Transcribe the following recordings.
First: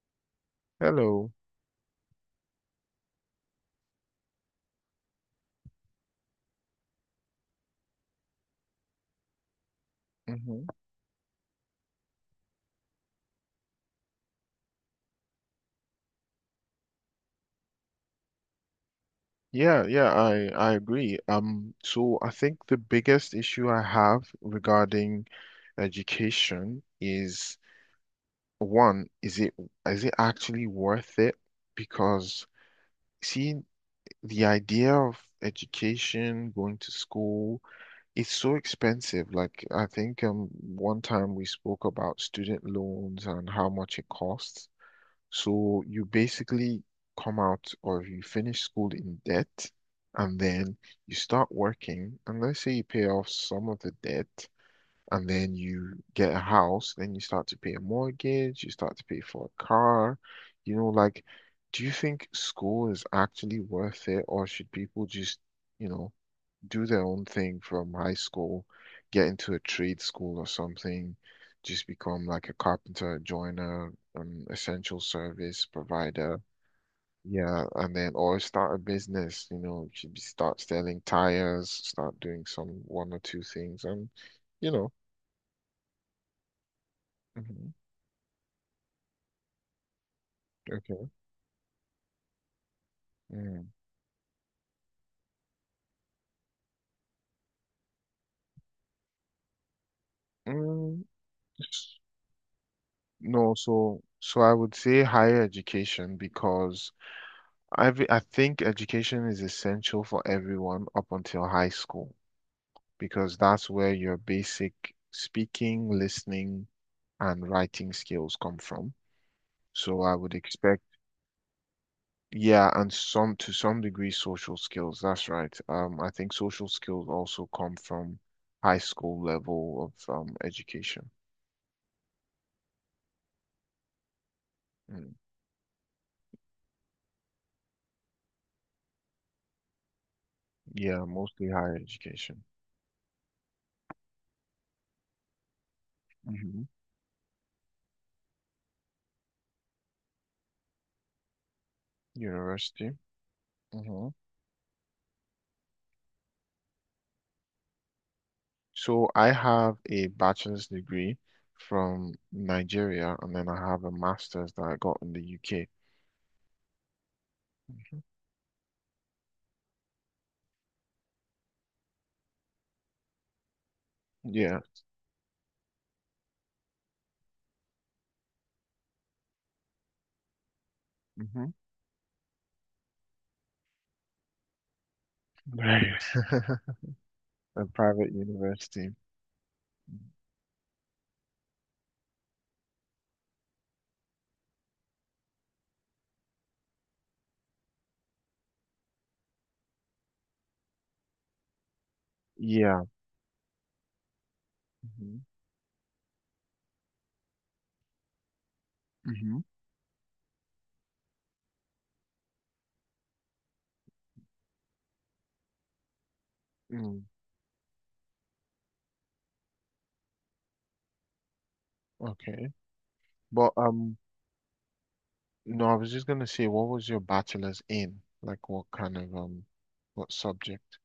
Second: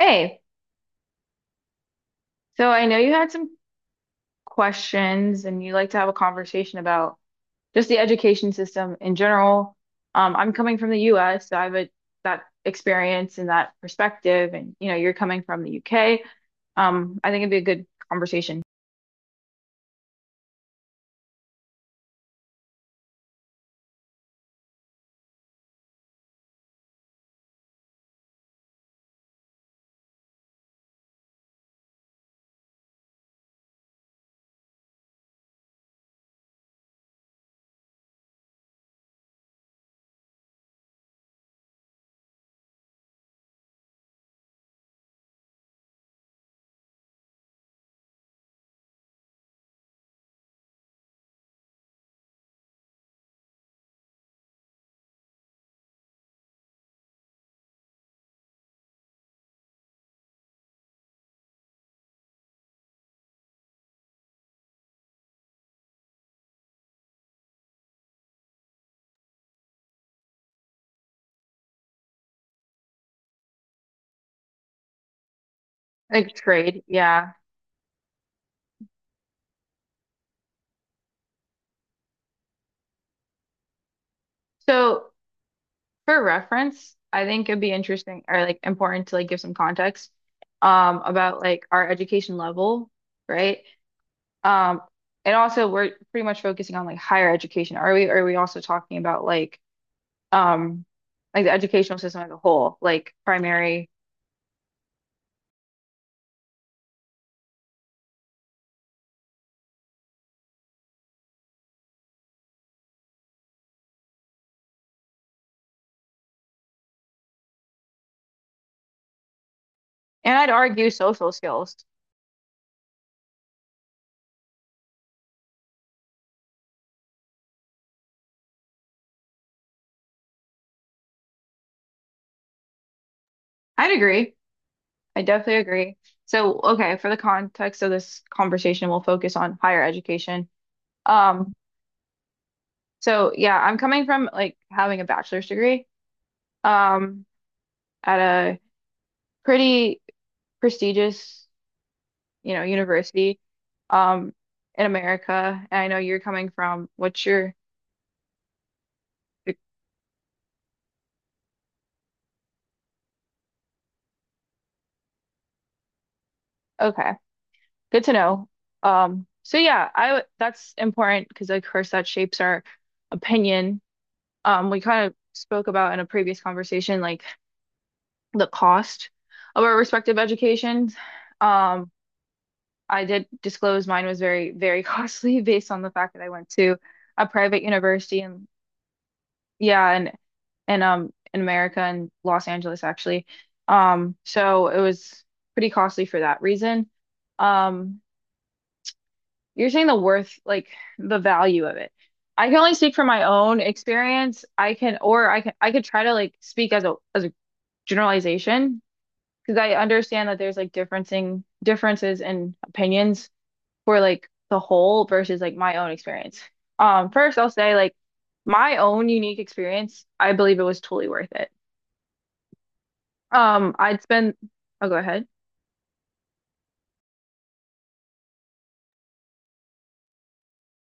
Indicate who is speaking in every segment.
Speaker 1: Hey,
Speaker 2: Hello.
Speaker 1: so I know you had some questions and you like to have a conversation about just the education system in general. I'm
Speaker 2: hmm
Speaker 1: coming from the US, so I have a, that experience and that perspective, and you know, you're coming from the UK. I think it'd be a good conversation.
Speaker 2: Yeah, yeah, I agree. So I think the biggest issue I have regarding education is one, is it actually worth it? Because see, the idea of education, going to school, it's so expensive. Like I think one time we spoke about student loans and how much it costs. So you basically come out or you finish school in debt and then you start working. And let's say you pay off some of the debt and then you get a house, then you start to pay a mortgage, you start to pay for a car. You know, like, do you think school is actually worth it or should people just, you know, do their own thing from high school, get into a trade school or something, just become like a carpenter, joiner, an essential service
Speaker 1: Like
Speaker 2: provider.
Speaker 1: trade, yeah.
Speaker 2: Yeah, and then or start a business, you know, you should be- start selling tires, start doing some one or two things and you know.
Speaker 1: So for reference, I think it'd be
Speaker 2: Mhm.
Speaker 1: interesting or like important to like give some context
Speaker 2: Okay.
Speaker 1: about like our education level, right?
Speaker 2: Mm.
Speaker 1: Um, and also we're pretty much focusing on like higher education. Are we also talking about um
Speaker 2: Mm,
Speaker 1: like the educational
Speaker 2: s-
Speaker 1: system as a whole, like
Speaker 2: No,
Speaker 1: primary
Speaker 2: so I would say higher education because I think education is essential for everyone up until high school. Because that's where your basic speaking, listening, and writing skills come from. So I would
Speaker 1: and I'd
Speaker 2: expect,
Speaker 1: argue social skills.
Speaker 2: yeah, and some to some degree social skills. That's right. I think social skills also come from high school level of education.
Speaker 1: I'd agree.
Speaker 2: Mm.
Speaker 1: I definitely agree. So, okay, for the context of this conversation, we'll focus on higher education.
Speaker 2: Yeah, mostly
Speaker 1: Um,
Speaker 2: higher education.
Speaker 1: so yeah, I'm coming from like having a bachelor's degree
Speaker 2: Hmm.
Speaker 1: um at a pretty prestigious you know,
Speaker 2: University.
Speaker 1: university
Speaker 2: Hmm.
Speaker 1: um in America. And I know you're coming from what's your
Speaker 2: So I have a bachelor's degree from Nigeria, and then I have a master's that I got in the UK.
Speaker 1: okay,
Speaker 2: Mhm.
Speaker 1: good to know. So yeah, that's important because of course that shapes our opinion.
Speaker 2: Yeah.
Speaker 1: We kind of spoke about in a previous conversation like the cost of our respective educations.
Speaker 2: Hmm.
Speaker 1: Um I did disclose mine was very, very costly based on
Speaker 2: Right.
Speaker 1: the fact that I went to a private
Speaker 2: A private
Speaker 1: university and
Speaker 2: university.
Speaker 1: yeah, and in America and Los Angeles actually. So it was pretty costly for that reason. Um, you're saying the worth, like the value of it. I can only
Speaker 2: Yeah.
Speaker 1: speak from my own experience. I can,
Speaker 2: Hmm.
Speaker 1: or I can, I could try to like speak as a generalization
Speaker 2: Hmm.
Speaker 1: because I understand that there's like differencing differences in opinions for like the whole versus like my own experience.
Speaker 2: Mm,
Speaker 1: First I'll say like my own unique experience, I believe it was totally worth it.
Speaker 2: okay. But
Speaker 1: Um, I'd spend, oh, go ahead.
Speaker 2: No, I was just gonna say, what was your bachelor's in? Like, what kind of what subject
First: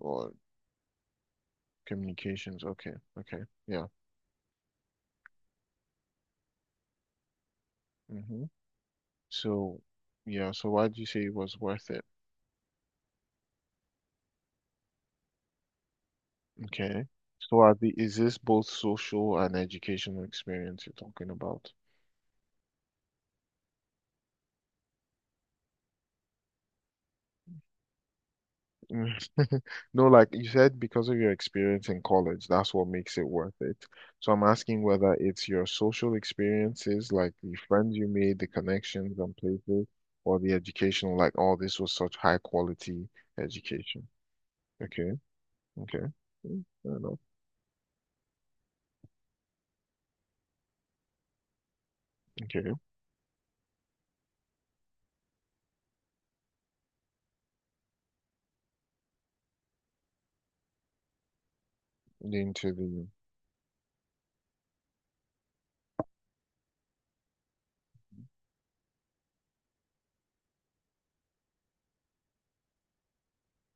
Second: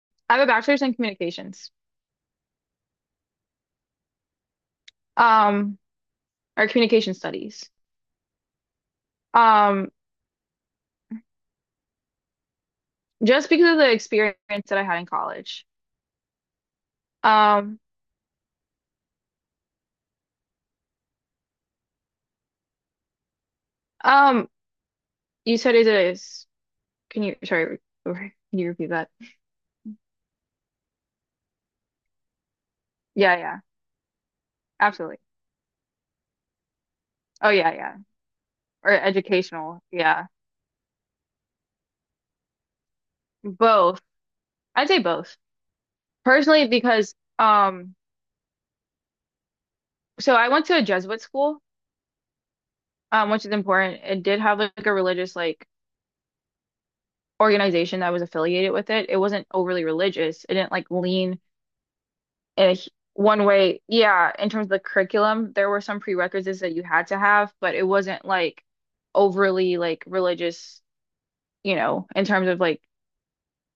Speaker 2: or
Speaker 1: I have a bachelor's in communications,
Speaker 2: communications? Okay. Okay. Yeah.
Speaker 1: um, or communication studies.
Speaker 2: Hmm. So,
Speaker 1: Um,
Speaker 2: yeah. So, why do you say it was worth it?
Speaker 1: just because of the experience that I had in college.
Speaker 2: Okay. So, are
Speaker 1: Um,
Speaker 2: the is this both social and educational experience you're talking about?
Speaker 1: um, you said it is. Can you, sorry, can you repeat that?
Speaker 2: Mm. No, like you said, because of your experience in college, that's what makes it
Speaker 1: Yeah,
Speaker 2: worth
Speaker 1: yeah,
Speaker 2: it. So I'm asking whether
Speaker 1: absolutely.
Speaker 2: it's your social experiences, like
Speaker 1: Oh,
Speaker 2: the
Speaker 1: yeah,
Speaker 2: friends
Speaker 1: yeah.
Speaker 2: you made, the
Speaker 1: Or
Speaker 2: connections and
Speaker 1: educational.
Speaker 2: places,
Speaker 1: Yeah.
Speaker 2: or the educational, like, oh, this was such high quality
Speaker 1: Both.
Speaker 2: education.
Speaker 1: I'd say
Speaker 2: Okay,
Speaker 1: both.
Speaker 2: okay. Mm,
Speaker 1: Personally,
Speaker 2: fair
Speaker 1: because,
Speaker 2: enough.
Speaker 1: so I went to a Jesuit school,
Speaker 2: Okay.
Speaker 1: which is important. It did have like a religious, like, organization that was affiliated with it. It wasn't overly religious. It didn't like lean in a,
Speaker 2: Into the.
Speaker 1: one way. Yeah, in terms of the curriculum, there were some prerequisites that you had to have, but it wasn't like overly like religious, you know, in terms of like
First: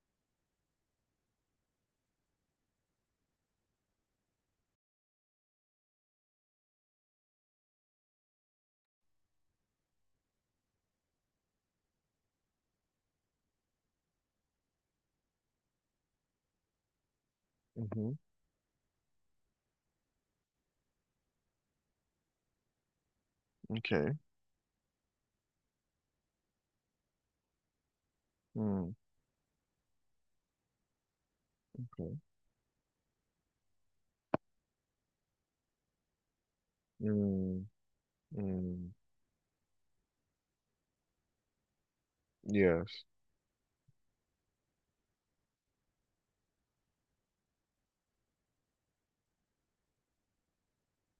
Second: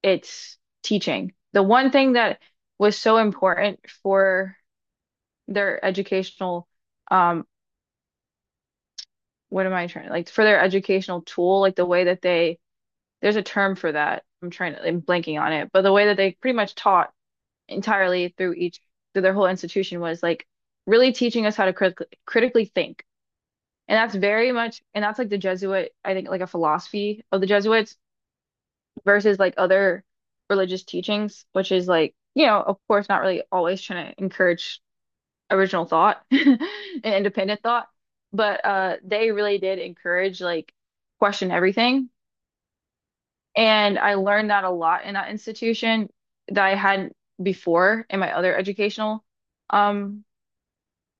Speaker 1: its teaching. The one thing that was so important for their educational, um, what am I trying like for their educational tool, like the way that they, there's a term for that. I'm blanking on it, but the way that they pretty much taught
Speaker 2: Hmm.
Speaker 1: entirely through each through their whole institution was like really teaching us how to critically think.
Speaker 2: Okay.
Speaker 1: And that's like the Jesuit, I think, like a philosophy of the Jesuits
Speaker 2: Mm,
Speaker 1: versus like other religious teachings, which is like,
Speaker 2: okay.
Speaker 1: you know, of course, not really always trying to encourage original thought and independent
Speaker 2: Mm,
Speaker 1: thought, but
Speaker 2: mm,
Speaker 1: they really did encourage like question everything.
Speaker 2: yes.
Speaker 1: And I learned that a lot in that institution that I hadn't before in my other educational um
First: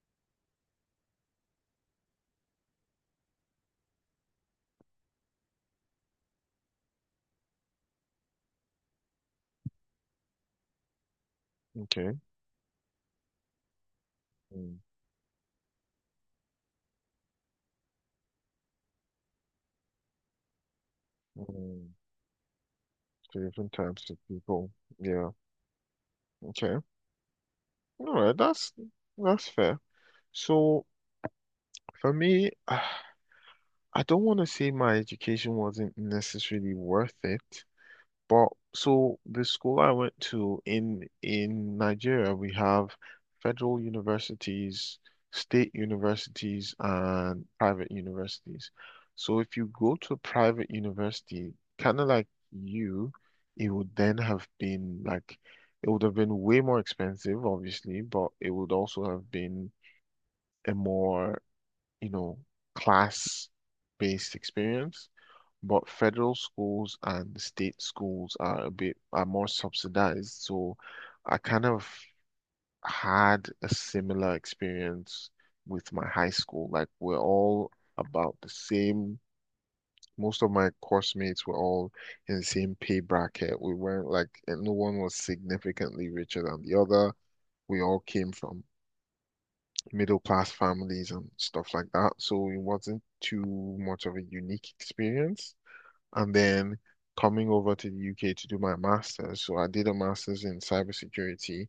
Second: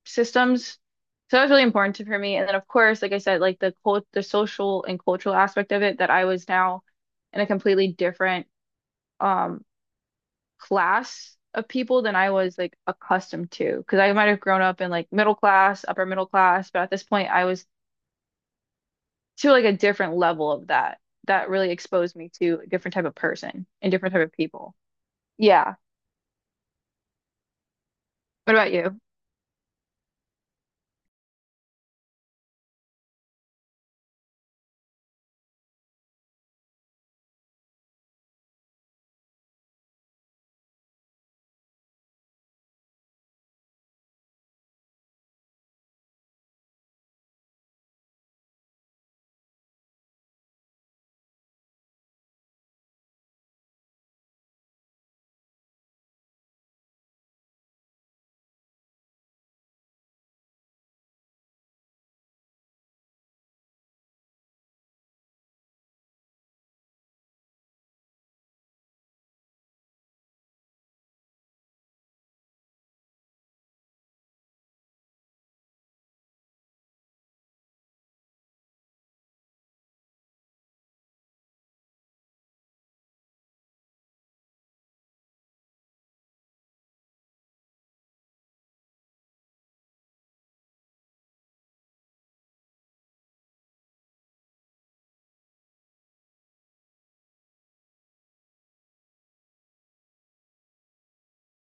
Speaker 1: systems. So that was really important to, for me. And then of course, like I said, like the social and cultural aspect of it, that I was now in a completely different um class of people than
Speaker 2: Okay.
Speaker 1: I was like accustomed to. Because I might have grown
Speaker 2: Mm,
Speaker 1: up in like middle class, upper middle class, but at this point I was to like a different level of that. That really
Speaker 2: mm.
Speaker 1: exposed me to a different type of
Speaker 2: So
Speaker 1: person
Speaker 2: different
Speaker 1: and
Speaker 2: types
Speaker 1: different
Speaker 2: of
Speaker 1: type of
Speaker 2: people.
Speaker 1: people.
Speaker 2: Yeah.
Speaker 1: Yeah.
Speaker 2: Okay. All right,
Speaker 1: What about
Speaker 2: that's
Speaker 1: you?
Speaker 2: that's fair. So for me, I don't want to say my education wasn't necessarily worth it, but so the school I went to in Nigeria, we have federal universities, state universities, and private universities. So if you go to a private university, kind of like you, it would then have been like it would have been way more expensive, obviously, but it would also have been a more, you know, class-based experience. But federal schools and state schools are a bit are more subsidized. So I kind of had a similar experience with my high school. Like we're all about the same. Most of my course mates were all in the same pay bracket. We weren't like, and no one was significantly richer than the other. We all came from middle class families and stuff like that. So it wasn't too much of a unique experience. And then coming over to the UK to do my master's. So I did a master's in cybersecurity,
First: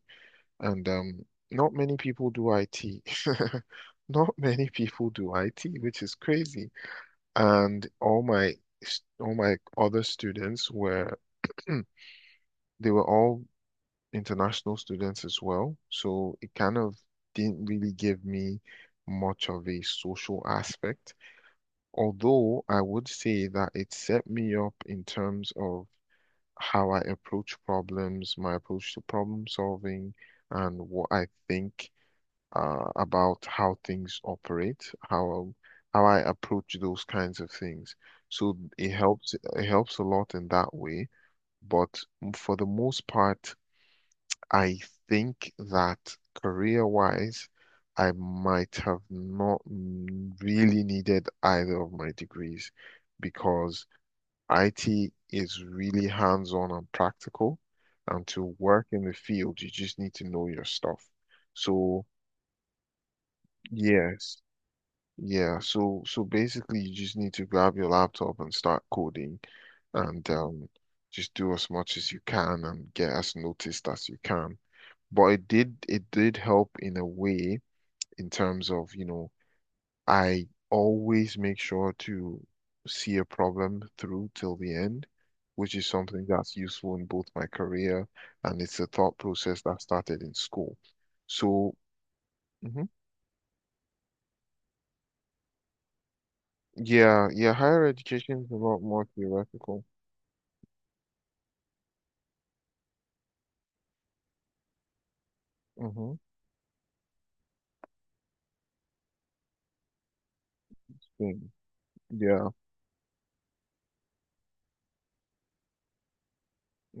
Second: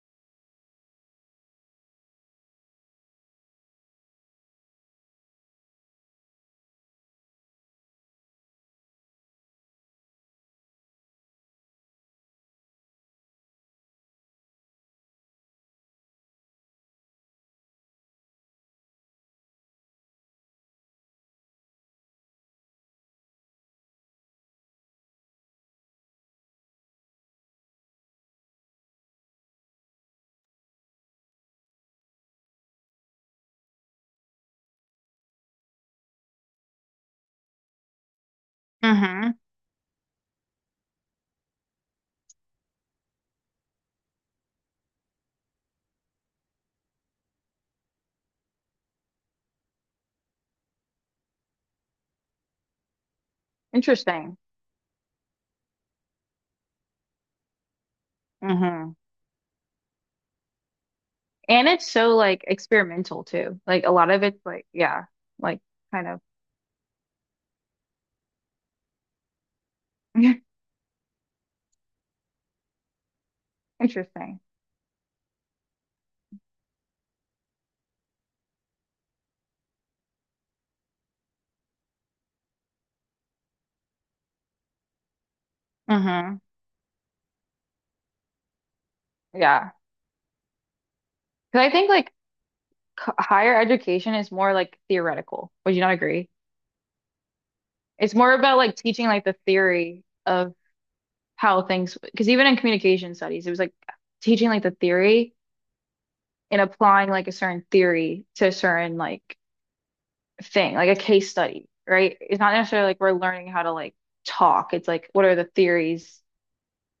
Speaker 2: and not many people do IT. Not many people do IT, which is crazy. And all my other students were they were all international students as well. So it kind of didn't really give me much of a social aspect. Although I would say that it set me up in terms of how I approach problems, my approach to problem solving, and what I think about how things operate, how I approach those kinds of things. So
Speaker 1: Mm-hmm.
Speaker 2: it helps a lot in that way. But for the most part, I think that career-wise, I might have not really needed either of my degrees because
Speaker 1: Interesting.
Speaker 2: IT is really hands-on and practical. And to work
Speaker 1: Mm-hmm.
Speaker 2: in the field, you just need to know your stuff.
Speaker 1: And it's
Speaker 2: So,
Speaker 1: so like experimental too. Like a lot of
Speaker 2: yes,
Speaker 1: it's like, yeah,
Speaker 2: yeah.
Speaker 1: like
Speaker 2: So,
Speaker 1: kind of
Speaker 2: so basically, you just need to grab your laptop and start coding and just do as much as you can and get as noticed as you
Speaker 1: interesting.
Speaker 2: can. But it did help in a way in terms of, you know, I always make sure to see a problem through till the end, which is something
Speaker 1: Hmm
Speaker 2: that's useful in both my career and it's a thought process
Speaker 1: Yeah.
Speaker 2: that started in school.
Speaker 1: Because I
Speaker 2: So,
Speaker 1: think like
Speaker 2: mhm.
Speaker 1: c higher education is more like theoretical. Would you not agree?
Speaker 2: Yeah, yeah, higher
Speaker 1: It's more
Speaker 2: education is a
Speaker 1: about like
Speaker 2: lot more
Speaker 1: teaching like the
Speaker 2: theoretical.
Speaker 1: theory of how things, because even in communication studies, it was like teaching like the theory
Speaker 2: Mm-hmm.
Speaker 1: and applying like a certain theory to a certain like thing, like a case study, right? It's
Speaker 2: Yeah,
Speaker 1: not necessarily like we're learning how to like talk. It's like, what are the theories?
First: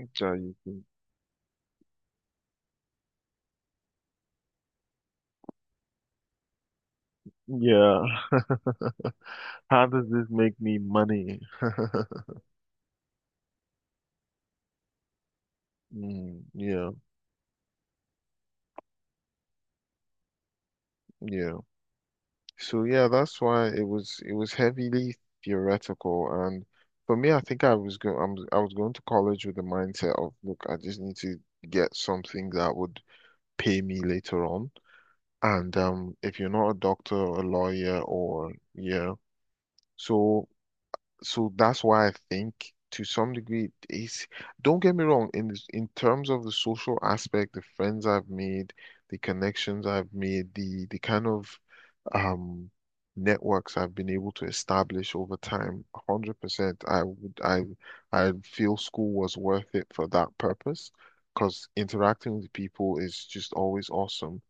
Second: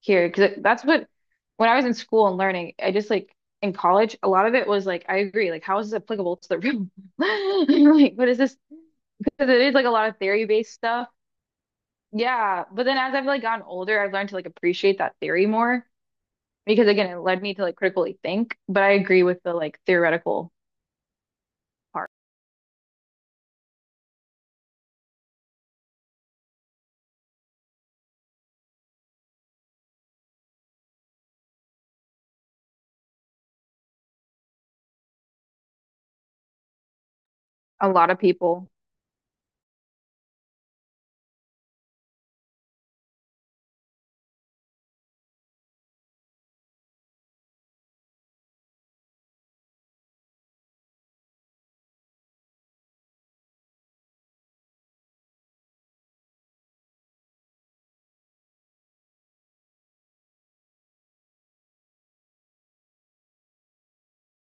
Speaker 1: Here because that's what when I was in school and learning, I just like in college, a lot of it was like I agree, like how is this applicable to the room?
Speaker 2: Yeah.
Speaker 1: Like what is this? Because it is
Speaker 2: How
Speaker 1: like a
Speaker 2: does
Speaker 1: lot of
Speaker 2: this
Speaker 1: theory
Speaker 2: make
Speaker 1: based
Speaker 2: me
Speaker 1: stuff.
Speaker 2: money?
Speaker 1: Yeah, but then as I've like gotten older, I've learned to like appreciate that theory more
Speaker 2: Mm,
Speaker 1: because
Speaker 2: yeah,
Speaker 1: again, it led me to like critically think. But I agree with the like theoretical
Speaker 2: yeah.
Speaker 1: part.
Speaker 2: So yeah, that's why it was heavily theoretical, and for me, I think I was going to college with the mindset of look, I just need to get something that would pay me later on. And if you're not a doctor or a
Speaker 1: A
Speaker 2: lawyer
Speaker 1: lot of
Speaker 2: or
Speaker 1: people,
Speaker 2: yeah, so so that's why I think to some degree it's don't get me wrong in this, in terms of the social aspect, the friends I've made, the connections I've made, the kind of um networks I've been able to establish over time, 100%, I would I feel school was worth it for that purpose because interacting with people is just always awesome.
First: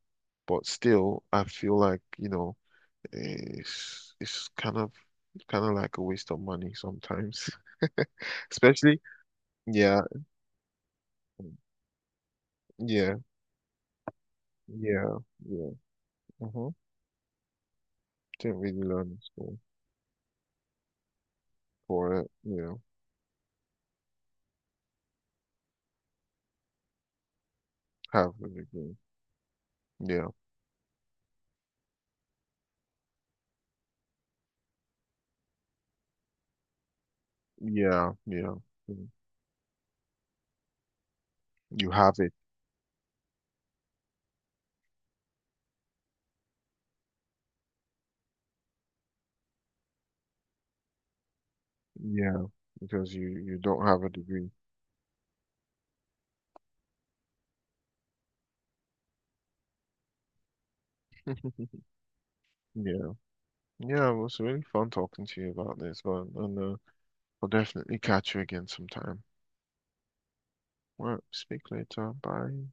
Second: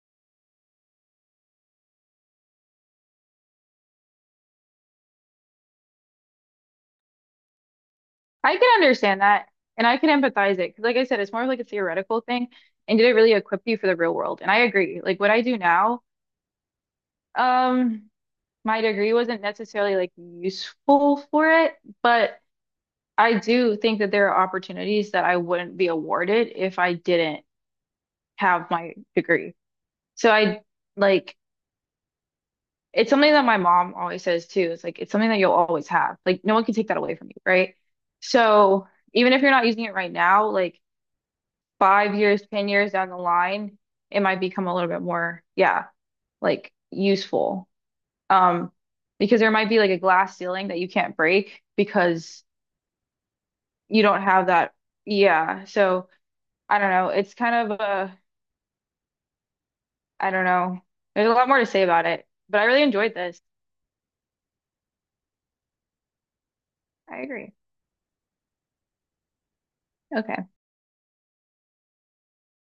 Speaker 2: But still, I feel like, you know, it's kind of like a waste of money sometimes,
Speaker 1: I can
Speaker 2: especially
Speaker 1: understand that and I
Speaker 2: yeah,
Speaker 1: can empathize it because like I said, it's more of like a theoretical thing. And did it
Speaker 2: yeah,
Speaker 1: really equip you for the real world? And I agree.
Speaker 2: yeah,
Speaker 1: Like what I do
Speaker 2: yeah.
Speaker 1: now,
Speaker 2: Mm-hmm.
Speaker 1: um,
Speaker 2: Didn't really
Speaker 1: my
Speaker 2: learn
Speaker 1: degree
Speaker 2: in
Speaker 1: wasn't
Speaker 2: school
Speaker 1: necessarily like useful for it,
Speaker 2: for it,
Speaker 1: but
Speaker 2: you know,
Speaker 1: I do think that there are opportunities that I wouldn't be awarded if I didn't
Speaker 2: have a
Speaker 1: have my
Speaker 2: degree.
Speaker 1: degree.
Speaker 2: Yeah,
Speaker 1: So I like it's something that my mom always says too. It's like it's something that you'll always have. Like no one can take that away from you, right?
Speaker 2: yeah, yeah.
Speaker 1: So
Speaker 2: Yeah.
Speaker 1: even if you're not using it right now, like
Speaker 2: You have
Speaker 1: five
Speaker 2: it.
Speaker 1: years, 10 years down the line, it might become a little bit more, yeah, like useful. Um, because there might be like a glass ceiling that you can't break because
Speaker 2: Yeah, because you don't have
Speaker 1: you
Speaker 2: a
Speaker 1: don't have
Speaker 2: degree.
Speaker 1: that. Yeah. So I don't know. It's kind of a, I don't know. There's a lot more to say about it, but I really
Speaker 2: Yeah.
Speaker 1: enjoyed this.
Speaker 2: Yeah, well, it's really fun talking to you about this, but and
Speaker 1: I
Speaker 2: I'll
Speaker 1: agree.
Speaker 2: definitely catch you again sometime.
Speaker 1: Okay.
Speaker 2: Well, speak later. Bye.